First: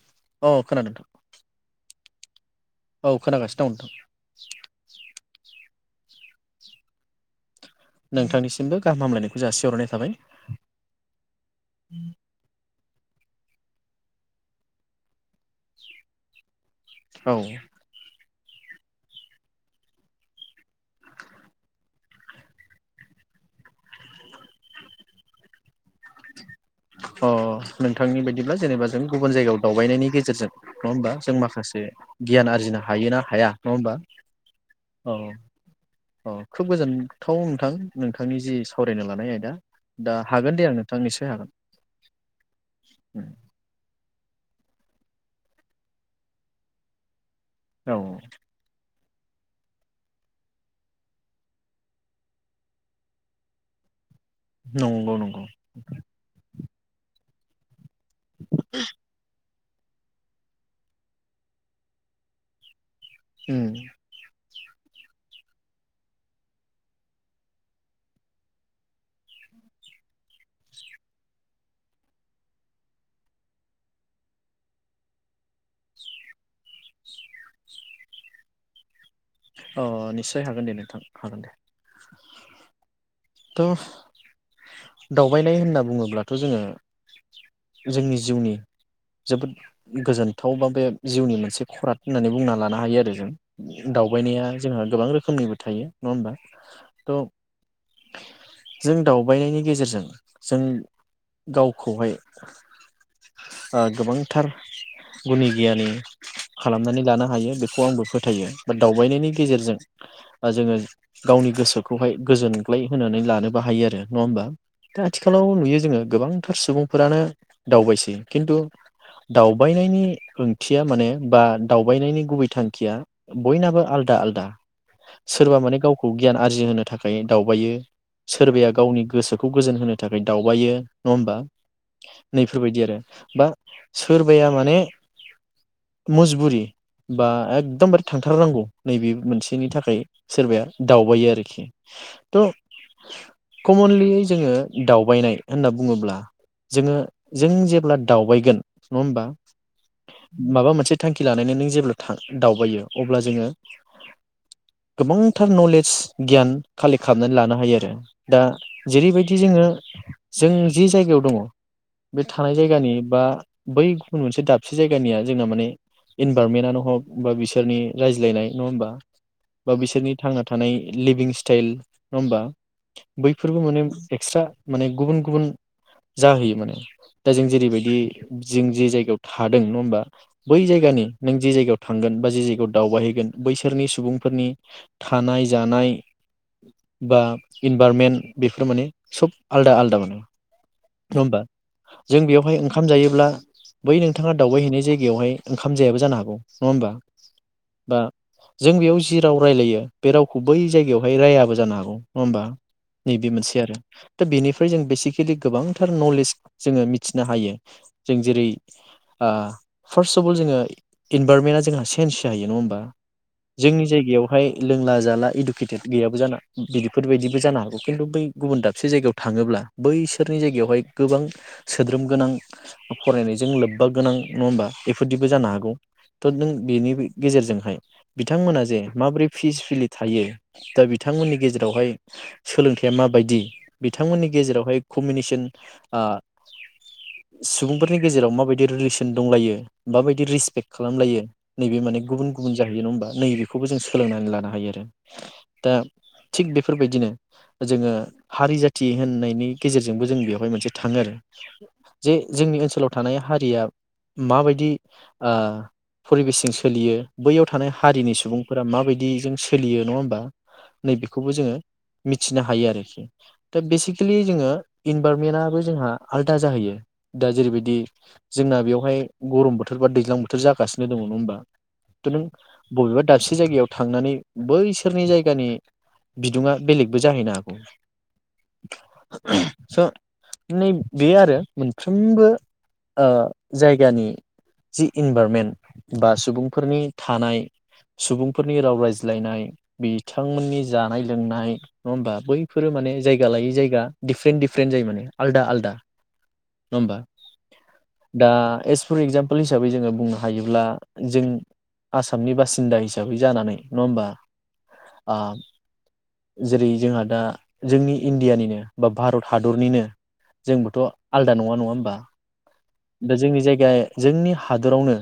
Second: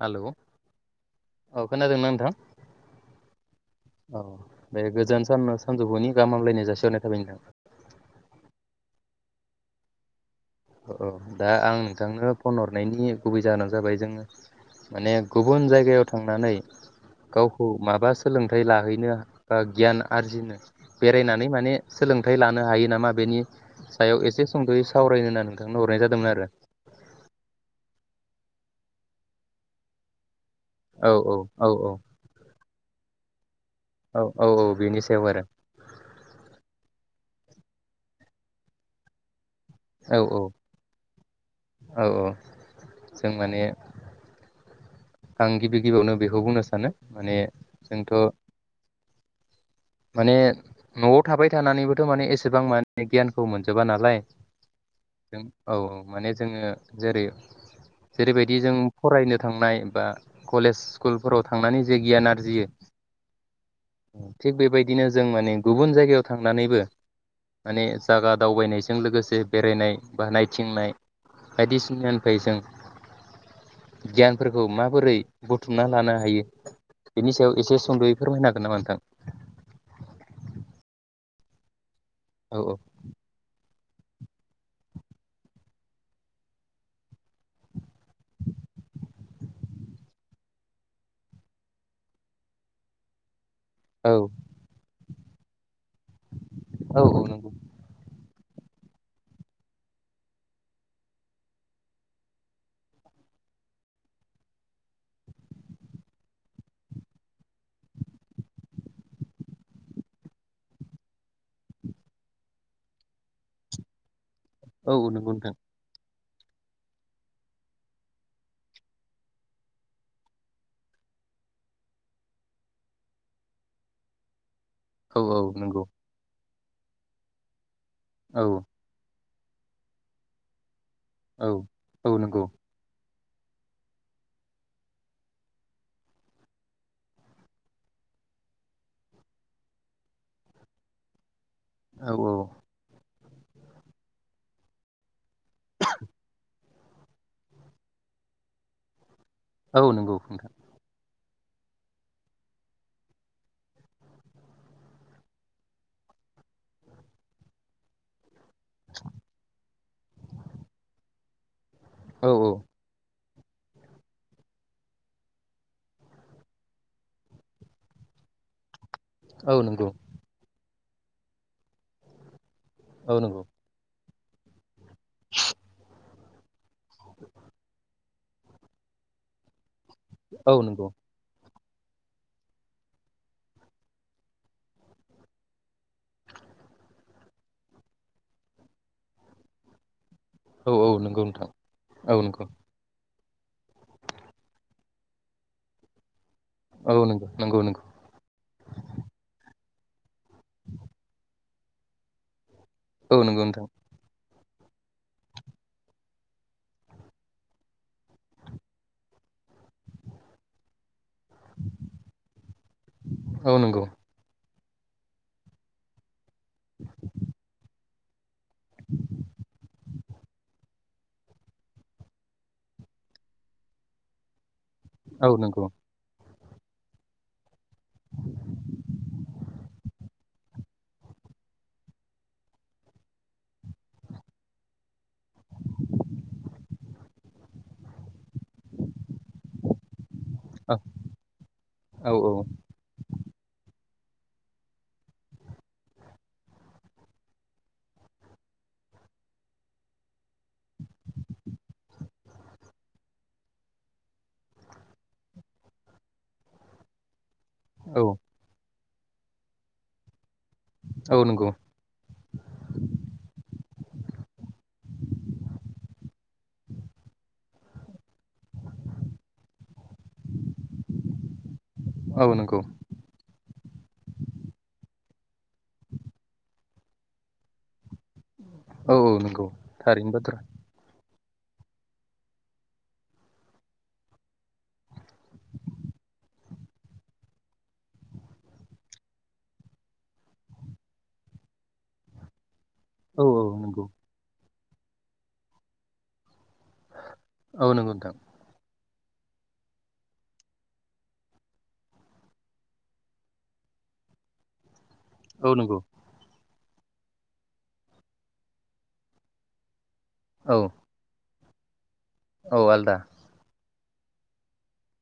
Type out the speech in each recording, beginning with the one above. Hello औ खोनादों नोंथां औ खोनादोंना नों थां? औ खोनागासिनो दं नोंथां। साननो सानजौफुनि गाहाम हामलायनाय जासिहरनाय थाबाय नोथां। नोंथांनिसिमबो गाहाम हामलायनायखौ जासिहरनाय थाबाय। ओ ओ दा आं नोंथांनो फन हरनायनि गुबै जाहोनानो जाबाय जोङो माने गुबुन जायगायाव थांनानै औ गावखौ माबास सोलोंथाइ लाहैनो बा गियान आरजिनो बेरायनानै माने सोलोंथाइ लानो हायो नामा बेनि सायाव एसे सुंद'यै सावरायनो होननानै अ नोंथांनि बायदि दिब्ला जेनेबा जों गुबुन जायगायाव दावबायनायनि गेजेरजों नङा होमबा औ जों औ औ माखासे औ गियान आरजिनो हायो ना हाया नङा होमबा? औ औ बेनि औ। सायाव आरो अ खोब गोजोनथाव नोंथां नोंथांनि जि सावरायनो लानाय आयदा। दा औ औ हागोन दे आरो नोंथां निसय हागोन औ औ जों उम‌। माने आं गिबि गिबियावनो बेखौ बुंनो सानो माने औव जोंथ' माने न'आव थाबाय थानानैबोथ' माने एसेबां माने गियानखौ मोनजोबा नालाय। नंगौ जों नंगौ औ औ माने जोङो। जेरै जेरैबायदि जों फरायनो थांनाय बा कलेज स्कुलफोराव थांनानै जे गियान आरजियो। उम। थिग बेबायदिनो जों माने गुबुन जायगायाव थांनानैबो, माने जायागा दावबायनायजों लोगोसे बेरायनाय बा नायथिंनाय बायदिसिनानिफ्राय जों गियानफोरखौ खौ माबोरै बुथुमना लानो हायो बेनि सायाव एसे सुंद'यै फोरमायनो हागोन नामा नोंथां? अ निस्सय हागोन दे नोंथां हागोन दे। औ औ। थ' दावबायनाय होनना बुङोब्लाथ' जोङो, जोंनि जिउनि जोबोद गोजोनथाव बा बे जिउनि मोनसे खराद होननानै बुंना लानो हायो आरो जों। औ सहायनाया जोंहा गोबां रोखोम खोमनिबो थायो। नङा होमबा औ त'। नंगौ जों दावबायनायनि गेजेरजों जों गावखौहाय, ओ गोबांथार गुनि गियानि खालामनानै लानो हायो बेखौ आंबो फोथायो। दावबायनायनि गेजेरजों जोङो, गावनि गोसोखौहाय गोजोनग्लाय होनानै लानोबो हायो आरो नङा होमबा? औ दा औ नंगौ आथिखालाव नोंथां नुयो जोङो गोबां। थार सुबुंफोरानो दावबायसै खिन्थु दावबायनायनि ओंथिया माने बा दावबायनायनि गुबै थांखिया। बयनाबो आलदा आलदा। औ औ सोरबा माने नंगौ गावखौ गियान आरजिहो थाखाय दावबायो औ सोरबाया गावनि गोसोखौ खौ गोजोन होनो थाखाय दावबायो। नङा होमबा औ नंगौ नैफोरबायदि आरो। बा सोरबाया माने मजबुरि बा एकदमबार थांथारनांगौ नैबे मोनसेनि थाखाय सोरबाया दावबायो आरोखि। औ थ'। कमनलि जोङो दावबायनाय होनना बुङोब्ला जोङो जों जेब्ला दावबायगोन नङा होमबा। औ नंगौ नोंथां। खि लानायानानै नों जेब्ला था दावबायो। अब्ला जोङो गोबांथार नलेज गियान कालेक्ट खालामनानै लानो हायो आरो। दा जेरैबायदि जोङो। जों जि जायगायाव दङ' बे औ औ थानाय जायगानि बा बै गुबुन मोनसे दाबसे जायगानिया जोंना माने इनभारनमेन्ट आनो हग बा बि सोरनि रायज्लायनाय नङा होमबा। औ बा नंगौ बिसोरनि थांना थानाय लिभिं स्टाइल नङा होमबा। औ नंगौ बैफोरबो माने एक्सट्रा माने गुबुन गुबुन जाहोयो माने। दा जों जेरैबायदि जों जे जायगायाव थादों नङा होमबा औ बै नंगौ जायगानि नों जे जायगायाव थांगोन बा जे जायगायाव दावबायहैगोन बैसोरनि सुबुंफोरनि थानाय जानाय बा इनभारनमेन्ट बेफोर माने सब आलदा आलादा माने। औ औ नङा नंगौ होमबा नोंथां औ जों नंगौ बेवहाय ओंखाम जायोब्ला बै नोंथाङा दावबायहैैनाय जायगायावहाय ओंखाम जायाबो जानो हागौ। नङा होनबा। औ नंगौ नंगौ नंगौ बा जों बेयाव जि राव रायलायो बे रावखौ बै जायगायावहाय रायाबो जानो हागौ। नङा होमबा। औ नैबे नंगौ मोनसे नोंथां आरो दा बेनि फ्राय जों बेसिकेलि गोबांथार नलेज जोङो मिथिनो हायो। जों जेरै आ फार्स्टअफअल जोङो इनभारनमेन्टआ जोंहा सेन्स जाहैयो नङा होमबा। औ नंगौ जोंनि जायगायावहाय लोंला जाला इडुकेटेड गैयाबो जाना बिदिफोरबायदिबो जानो हागौ। खिन्थु बै गुबुन दाबसे जायगायाव थाङोब्ला बैसोरनि जायगायावहाय गोबां सोद्रोम गोनां फरायनायजों लोब्बा गोनां नङा होमबा। औ बेफोरदिबो जानो नंगौ हागौ। थोद नों बेनि गेजेरजोंहाय बिथांमोना जे माबोरै फिसफिलि थायो दा बिथांमोननि गेजेरावहाय सोलोंथाइया माबायदि बिथांमोननि गेजेरावहाय कमिनेसन आ सुबुंफोरनि गेजेराव माबायदि रिलेसन दंलायो माबाय रिसपेक्ट औ खालामलायो नैबे माने औ गुबुन गुबुन जाहैयो नङा होमबा नैबेखौबो जों सोलोंनानै लानो हायो आरो। दा थिग बेफोरबायदिनो जोङो हारि जाथि होननायनि गेजेरजोंबो जों बेवहाय मोनसे थाङो आरो। जे जोंनि ओनसोलाव थानाय हारिया माबायदि ओ फरिबेसजों सोलियो। बैयाव थानाय औ हारिनि सुबुंफोरा माबाय- बिदि जों सोलियो नङा होमबा। औ नैबेखौबो नंगौ जोङो मिथिनो हायो आरोखि दा बे एक्सेलि जोङो इनभाररनमेन्टआबो जोंहा आलादा जाहैयो दा जेरैबायदि जोंना बेवहाय गरम बोथोर बा दैज्लां बोथोर जा लोगो हमो हमबा थनों औ नंगौ बबेबा दबसे जायगायाव थांनानै बैसोरनि जायगानि बिदुङा बेलेगबो जाहैनो हागौ औ औ नंगौ स' थारैनो बाथ्रा। नै बे आरो मोनफ्रोमबो ओ जायगानि जि इनभरमेन्ट बा सुबुंफोरनि थानाय सुबुंफोरनि राव रायज्लायनाय बिथांमोननि जानाय लोंनाय नङा होमबा बै बेफोर मे औ जायगा औ लायै जाया नंगौ डिपरेन्ट डि फ्रेन्ड जायो माने आलदा आलदा। नङ होमबा औ नंगौ नोंथां दा एस फर एक्जामपोल हिसाबै जोङो बुं हायोब्ला जों आसामनि बासिन्दा हिसाबै जानानै नङा होमबा औ नंगौ। जेरै जोंहा दा जोंनि इण्डियानिनो बा भारत हादरनिनो औ जोंबोथ' आलद दा नङा नङा होनबा औ आलदा दा जोंनि जायगा जोंनि हादरावनो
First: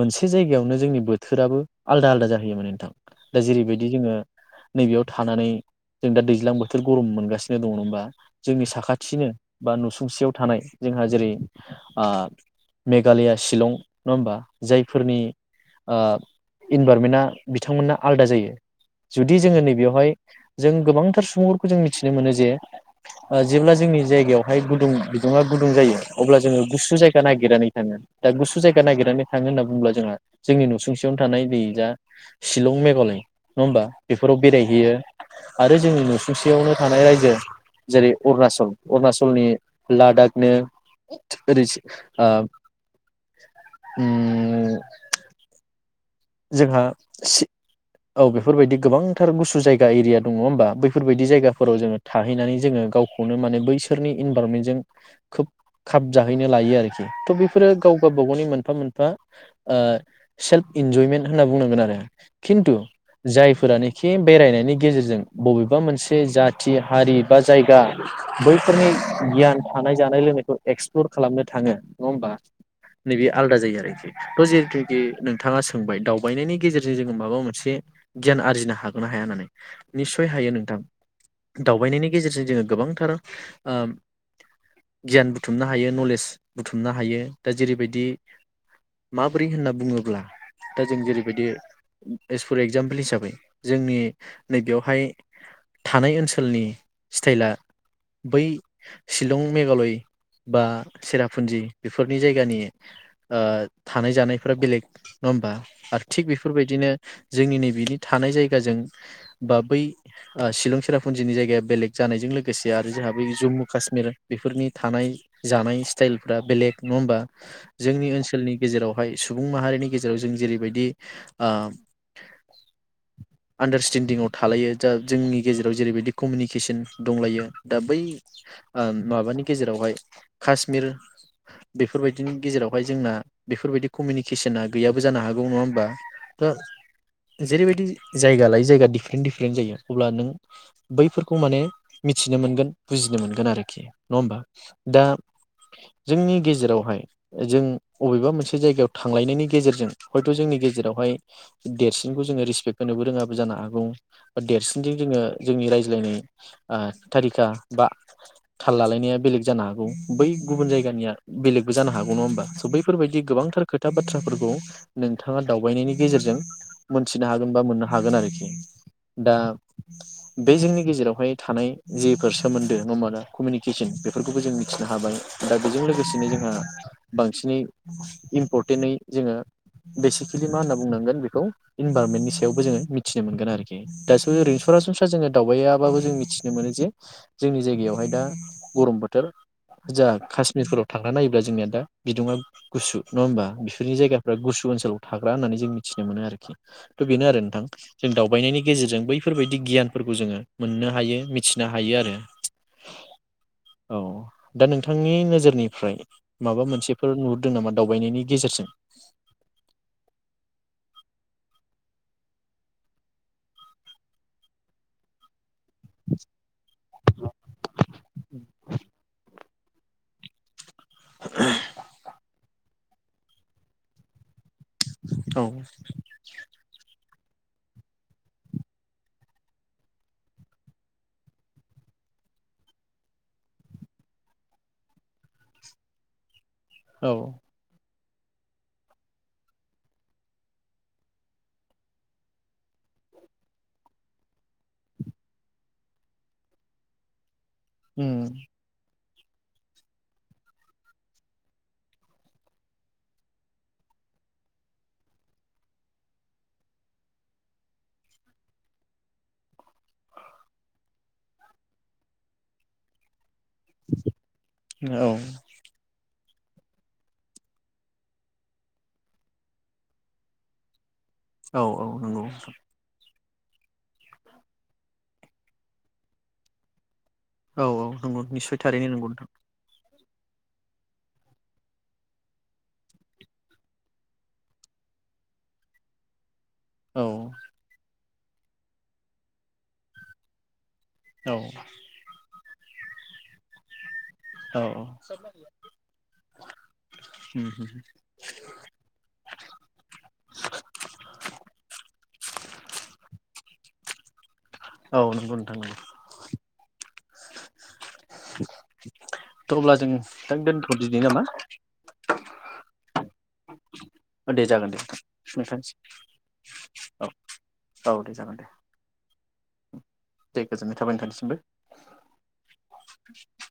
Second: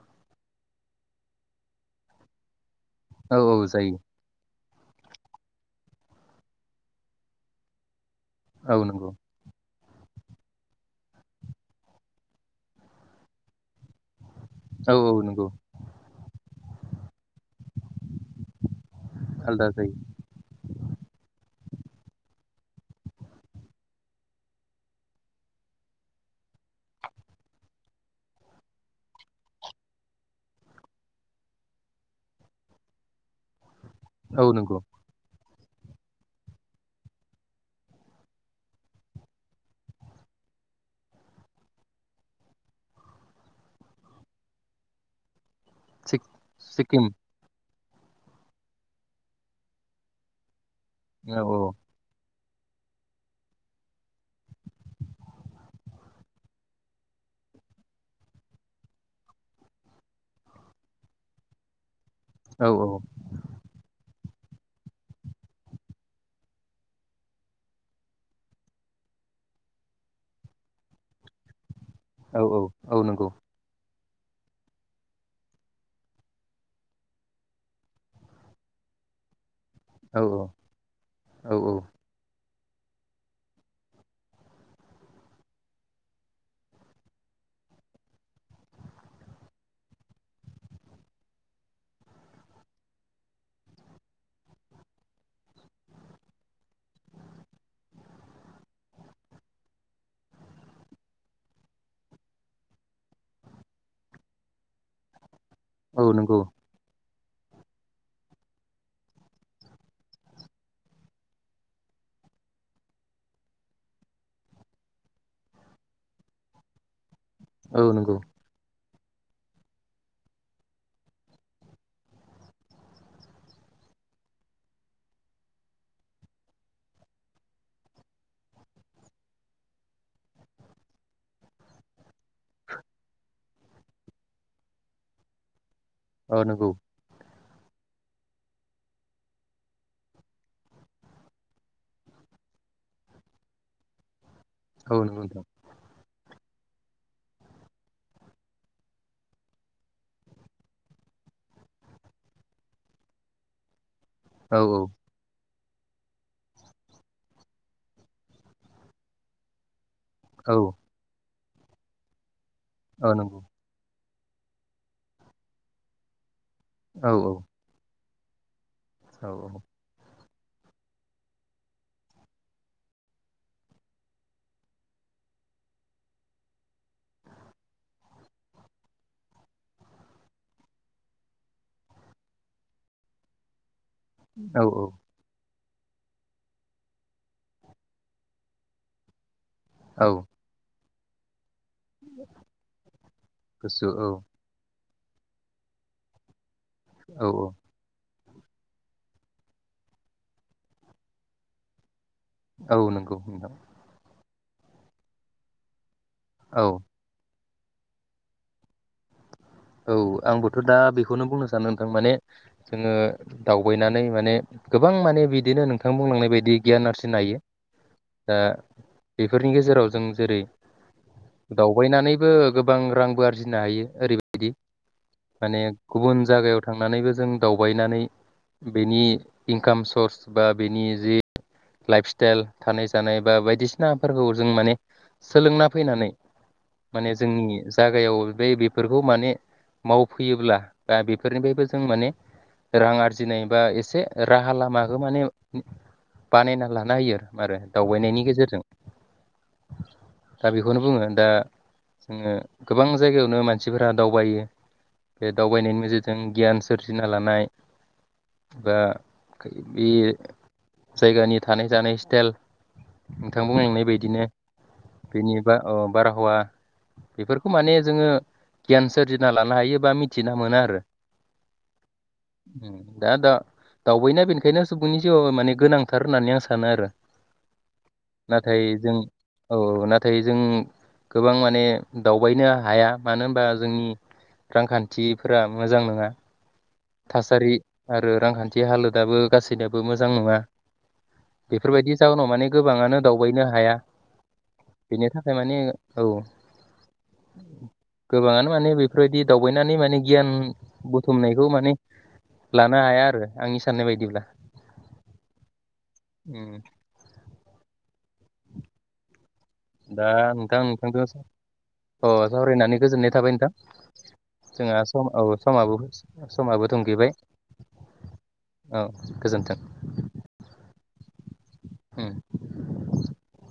मोनसे जायगायावनो जोंनि बोथोराबो आलदा आलदा जाहैय माने नोंथां औ दा औ जेरैबायदि जायो जोङो। नैबेयाव थानानै जों दा दैज्लां बोथोर गरम मोनगासिनो दङ नोमबा। जोंनि औ नंगौ साखाथिनो। बा नुसुंसेयाव थानाय जोंहा जेरै आ मेघालया शिलं नुवा होमबा औ औ जायफोरनि नंगौ ओ। इनभारमेनआ। बिथांमोनना आलदा जायो जुदि जोङो आलदा जायो नैबेयावहाय जों गोबांथार सुबुंफोरखौ जों मिथिनो मोनो जे। ओ जेब्ला जोंनि जायगायावहाय गुदुं बिदुङा गुदुं जायो अब्ला जोङो गुसु जायगा नागिरनानै थाङो दा गुसु जायगा नागिरनानै। थाङो होनना बुंब्ला जोंहा जोंनि नुसुंसेयावनो थानाय दै जा शिलं मेघालय नुवा होमबा। बेफोराव औ नंगौ बेरायहैयो। आरो जोंनि नुसुंसेयावनो थानाय रायजो जेरै अरुणाचल-अरुणाचलनि लादाखनो [unintelligible] उम। थिग जोंहा सिक्किम सि। औ बेफोरबायदि गोबांथार गुसु जायगा एरिया दं नङा होमबा बै फोरबायदि औ जायगाफोराव जोङो थाहैनानै जोङो गावखौनो माने बैसोरनि इनभारमेनजों खोब खाब जहैनो लायो आरोखि थ बेफोरो गाव-गावबा गावनि मोनफा मोनफा ओ सेल्प इनजयमेन्त होनना बुंनांगोन आरो औ खिन्थु जायफोरानो खि बेरायनायनि गेजेरजों बबेबा मोनसे जाथि हारि बा जायगा बैफोरनि गियान थानाय जानाय लोंनायखौ एक्सप्लर खालामनो थाङो नङा होमबा औ औ नैबे नंगौ आलदा जायो आरोखि थ जहेथुकि नोंथाङा सोंबाय दावबायनायनि गेजेरजों जोङो माबा मोनसे गियान आरजिनो हागोना हाया होनानै औ निशय हायो नोंथां औ औ दावबायनायनि गेजेरजों जोङो गोबांथार ओ गियान बुथुमनो हायो नलेज बुथुमनो हायो दा जेरैबायदि माबोरै होनना बुङोब्ला दा जों जेरैबायदि एस फर एक्जामपोल हिसाबै जोंनि नैबेयावहाय थानाय ओनसोलनि स्थाइला बै शिलं मेघालय बा सेराफुन्जि बेफोरनि जायगानि ओ थानाय जानायफोरा बेलेग नङा होमबा आरो औ थिग नंगौ बेफोरबायदिनो जोंनि नैबेनि थानाय जायगाजों बा बै ओ शिलं सेराफुन्जिनि जायगाया बेलेग जानायजों लोगोसे आरो जोंहा बै जम्मु काश्मिर बेफोरनि थानाय जानाय स्थाइलफ्रा बेलेग नवा होमबा औ जोंनि नंगौ ओनसोलनि गेजेराव हाय सुबुं माहारिनि गेजेराव जों जेरैबायदि आ आन्डारस्टेनडिंआव थालायो जा जोंनि गेजेराव जेरैबायदि कमिनिकेसन दंलायो दा बै ओम माबानि गेजेरावहाय काशमिर बेफोरबाय दिनि गेजेरावहाय जोंना बेफोरबायदि कमिनिकेसना गैयाबो जानो हागौ नुवा होमबा ओ दा नंगौ जेरैबायदि जायगा लायै जायगा डिफ्रेन्ट डिफ्रेन्ट जायो अब्ला नों बैफोरखौ माने मिथिनो मोनगोन बुजिनो मोनगोन आरोखि नवा होमबा औ दा नंगौ नोंथां जोंनि गे जेरावहाय जों अबेबा मोनसे जायगायाव थांलायनायनि गेजेरजों हयथ' जोंनि गेजेरावहाय देरसिनखौ जोङो रिसपेक्ट होनोबो रोङाबो जानो हागौ। औ देरसिनजों जोङो जोंनि रायज्लायनाय ओ थारिखा बा थाल लालायनाया बेलेग जानो हागौ। बै औ गुबुन जायगानिया बेलेगबो जानो हागौ नङा होमबा? औ बैफोरबायदि नंगौ गोबांथार खोथा बा बाथ्राफोर खौ नोंथाङा दावबायनायनि गेजेरजों औ मोनथिनो हागोन बा मोनना हागोन आरोखि। औ दा बे जोंनि गेजेरावहाय थानाय जेफोर सोमोन्दो नुनो मोनो कमिउनिकेसन बेफोरखौबो जों मिथिनो हाबाय दा बेजों लोगोसेनो जोंहा बांसिनै इम्परटेनै जोंङो बेसिकेलि मा होनना बुंनांगोन बेखौ इनभारनमेन्टनि सायावबो जोंङो मिथिनो मोनगोन आरोखि। दासो ओरैनो औ औ सरासनस्रा जोंङो दावबाया बाबो जों मिथिनो मोनो जे जोंनि जायगायावहाय दा गरम बोथोर। ओजों औ काशमिरफोराव थांना नायोब्ला जोंनिया दा बिदुंङा गुसु नंङा होमबा? गुसु बिनि औ जायगाफ्रा गुसु ओनसोल। थाग्रा होननानै जों मिथिनो मोनो आरोखि। थ औ बेनो आरो नोंथां जों दाउ दावबायनायनि गेजेरजों बैफोरबायदि गियानफोरखौ जोंङो मोननो हायो मिथिनो हायो आरो। औ नंगौ नोंथां। औ दा नोंथांनि नोजोरनिफ्राय औ माबा मोनसेफोर नु दों नामा दावबायनायनि गेजेरजों? औ आंबोथ दा बेखौनो बुंनो सानो नोंथां माने जोंङो दावबायनानै माने गोबां माने बिदिनो नों थां बुंलांनाय बायदि गियान आरजिनो हायो दा बे बेफोरनि गेजेराव जों जेरै दावबायनानैबो गोबां रांबो आरजिनो हायो ओरै बि औ माने गुबुन जायगायाव थांनानैबो जों दावबायनानै बेनि इनकाम सर्स बा बेनि जि लाइफ स्टाइल थानाय जानाय बा बायदिसिनाफोरखौ जों माने सोलोंना फैनानै माने जोंनि जाग जायगायाव बे बेफोरखौ माने मावफैयोब्ला बा बेफोरनिफ्रायबो जों माने रां आरजिनाय बा एसे राहा लामाखौ माने बानायना लाना होयो आरो उम दावबायनायनि गेजेरजों दा बेखौनो बुंङो दा जोंङो गोबां जायगायावनो मानसिफोरा दावबायो बे दावबायनायनि नोेजोरजों गियान सोरजिना लानाय बा बे जायगानि थानाय जानाय स्टाइल नोंथां बुंलांनाय बायदिनो औ बेनि बा ओ बारहावा बेफोरखौ माने जोंङो गियान सोरजिना लानो हायो बा मिथिना मोना आरो औ औ नंगौ नोंथां दा दा दावबायनाया बेनिखायनो सुबुंनि जिउयाव माने गोनांथार होननानै आं सानो आरो औ औ नंगौ निस्सय नाथाय थारैनो जों नोंगौ नोंथां औ नाथाय जों गोबां माने दावबायनो हाया मानो होनबा जोंनि रांखान्थिफोरा मोजां नोङा। औ थासारि आरो रांखान्थि हालोदाबो गासैनाबो मोजां नङा। औ बेफोरबायदि जाहोनाव माने गोबाङानो दावबायनो हाया औ बेनि थाखाय माने औ गोबाङानो माने बेफोरबायदि दावबायनानै माने गियान बुथुमनायखौ माने लानो हाया आरो आंनि स साननाय बायदिब्ला औ नंगौ नोंथां नों [inaudible] उम दा नोंथां नोंथांजों अ सावरायनानै गोजोननाय थाबाय नों [unintelligible] दे जागोन दे नोंथां नोंथांसै समाबो औ थुंगेबाय औ दे जागोन दे औ गोजोन्थों दे गोजोन्नाय थाबाय नोंथांनिसिमबो उम [inaudible]